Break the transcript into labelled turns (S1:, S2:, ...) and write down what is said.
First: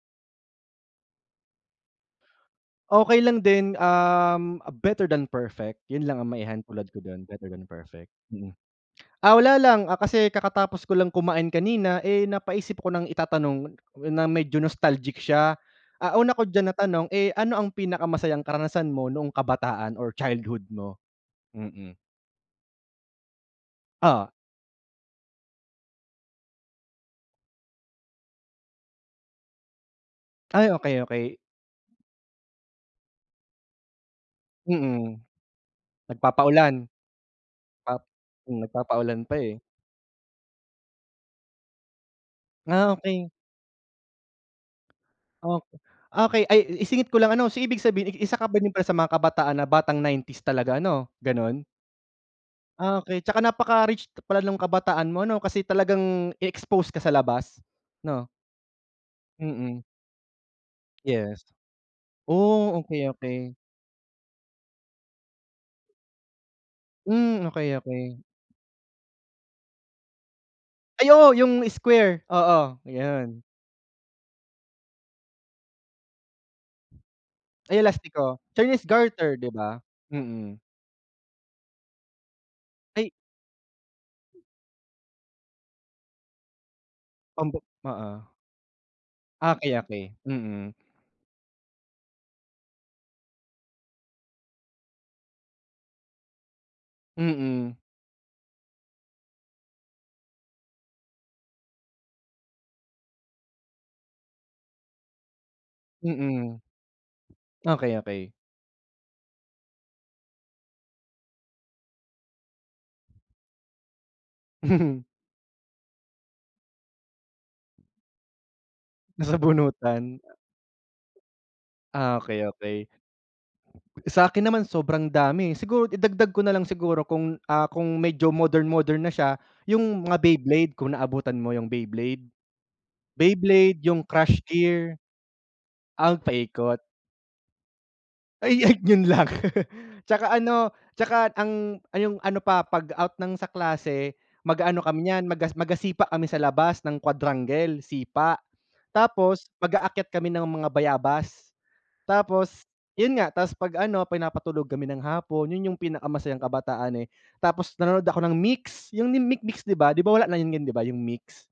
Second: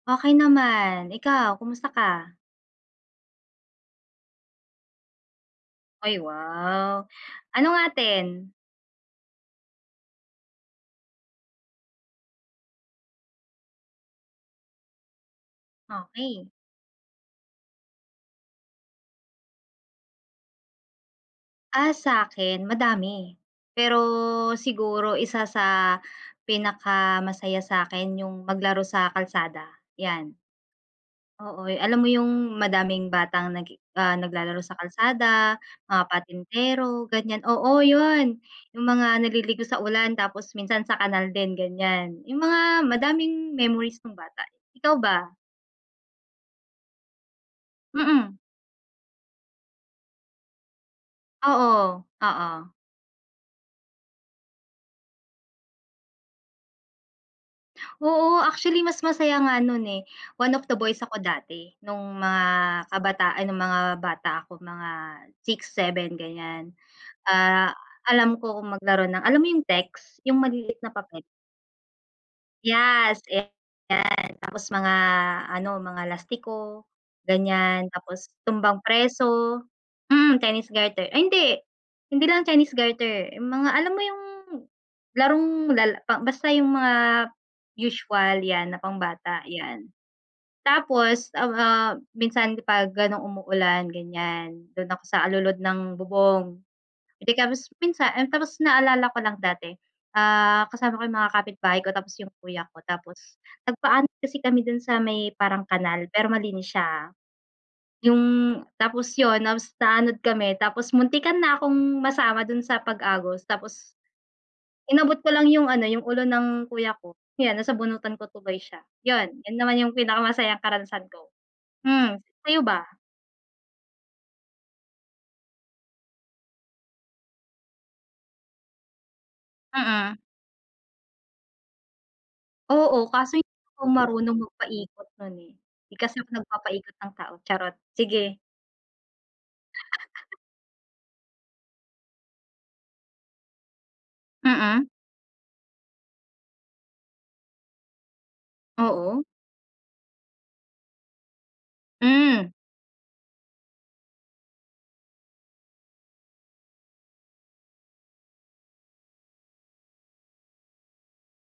S1: Okey naman, ikaw kumusta ka?
S2: Okey lang din, um, better than perfect, 'yun
S1: Ay
S2: lang ang maihahalintulad ko
S1: wow,
S2: do'n, better than
S1: anong
S2: perfect,
S1: atin?
S2: mm. Ah, wala lang, ah, kasi kakatapos ko lang kumain kanina, eh, napaisip ko ng itatanong na medyo nostalgic siya. Ah, una ko
S1: Okey.
S2: diyan na tanong, eh, ano ang pinakamasayang karanasan mo noong kabataan or childhood mo?
S1: Ah,
S2: Mm.
S1: sa'kin madami, pero
S2: Oo.
S1: siguro isa sa pinakamasaya sa'kin 'yung maglaro sa kalsada 'yan.
S2: Ay, okey, okey.
S1: Oo, alam mo 'yung madaming batang nag ah, naglalaro sa
S2: Mm,
S1: kalsada, mga
S2: nagpapaulan.
S1: patintero ganiyan, oo
S2: Pap
S1: 'yun,
S2: hmm,
S1: 'yung mga
S2: nagpapaulan pa eh.
S1: naliligo sa ulan, tapos minsan sa kanal din ganiyan. 'Yung mga
S2: Ah, okey.
S1: madaming memories no'ng bata. Ikaw ba?
S2: Ok okey, ay isingit ko lang ano, so ibig sabihin
S1: Mm.
S2: isa ka ba din sa mga kabataan na batang 90s talaga 'no, gano'n?
S1: Oo, oo.
S2: Ah, okey, tsaka napaka-rich pala no'ng kabataan mo 'no, kasi talagang i-expose ka sa labas 'no?
S1: Oo, actually mas masaya nga
S2: Mm.
S1: no'n, eh, one of the boys ako
S2: Yes.
S1: dati, no'ng mga
S2: Oh, okey,
S1: kabataan ay
S2: okey.
S1: no'ng mga bata ako mga 6, 7 ganiyan.
S2: Hmm,
S1: Ah,
S2: okey, okey.
S1: alam ko kung maglaro ng, alam mo 'yung text, 'yung maliliit na
S2: Ay,
S1: papel?
S2: oo. 'Yung square, oo,
S1: Yes,
S2: 'yun.
S1: eh, 'yan. Tapos mga ano, mga lastiko
S2: Ay 'yung
S1: ganiyan. Tapos
S2: lastiko,
S1: tumbang
S2: Chinese garter 'di
S1: preso,
S2: ba?
S1: mm,
S2: Mm.
S1: Chinese garter, ay hindi hindi lang Chinese
S2: Ay.
S1: garter, mga alam mo 'yung larong lala basta 'yung mga
S2: Pamba oo.
S1: usual 'yan na pambata
S2: Okey,
S1: 'yan.
S2: okey, mm.
S1: Tapos, a ah, minsan pag gano'n umuulan ganiyan, do'n ako sa alulod ng bubong. Pakatapos
S2: Mm.
S1: minsan, tapos naalala ko lang dati, ah, kasama ko 'yung mga kapitbahay ko, tapos 'yung kuya ko, tapos nagpaanod kasi kami do'n sa may parang kanal pero
S2: Mm.
S1: malinis siya, ah.
S2: Okey,
S1: 'Yung
S2: okey.
S1: tapos 'yun na naanod kami tapos muntikan na akong masama do'n sa pag-agos tapos Inabot ko lang 'yung ano, 'yung ulo ng kuya ko,' yan nasabunutan ko tuloy siya. 'Yun, 'yun naman 'yung
S2: Nasabunutan.
S1: pinakamasayang karanasan ko. Hmm,
S2: Ah, okey
S1: sa'yo
S2: okey.
S1: ba?
S2: Sa'kin naman sobrang dami, eh, siguro idagdag ko nalang siguro kung, ah, kung medyo modern modern na siya 'yung mga
S1: Mm.
S2: Beyblade kung naabutan mo 'yung Beyblade.
S1: Oo, kaso hindi ako
S2: Beyblade, 'yung
S1: marunong
S2: Crush Gear.
S1: magpaikot no'n, eh. 'Di
S2: Ah,
S1: kasi ako
S2: paikot.
S1: nagpapaikot ng tao, charot, sige.
S2: Ay ay, 'yun lang. Tsaka ano, tsaka ang 'yung ano pa pag-out ng sa klase, mag-aano
S1: Mm.
S2: kami niyan maga magasipa kami sa labas, ng quadrangle, sipa.
S1: Oo.
S2: Tapos mag-aakyat kami ng mga bayabas.
S1: Hmm.
S2: Tapos 'yun nga, tas pag-ano pinapatulog kami ng hapon, 'yun 'yung pinakamasayang kabataan, eh. Tapos nanonood ako ng Mix, 'yung Mix Mix 'di ba, di ba, wala na 'yun 'di ba 'yung Mix?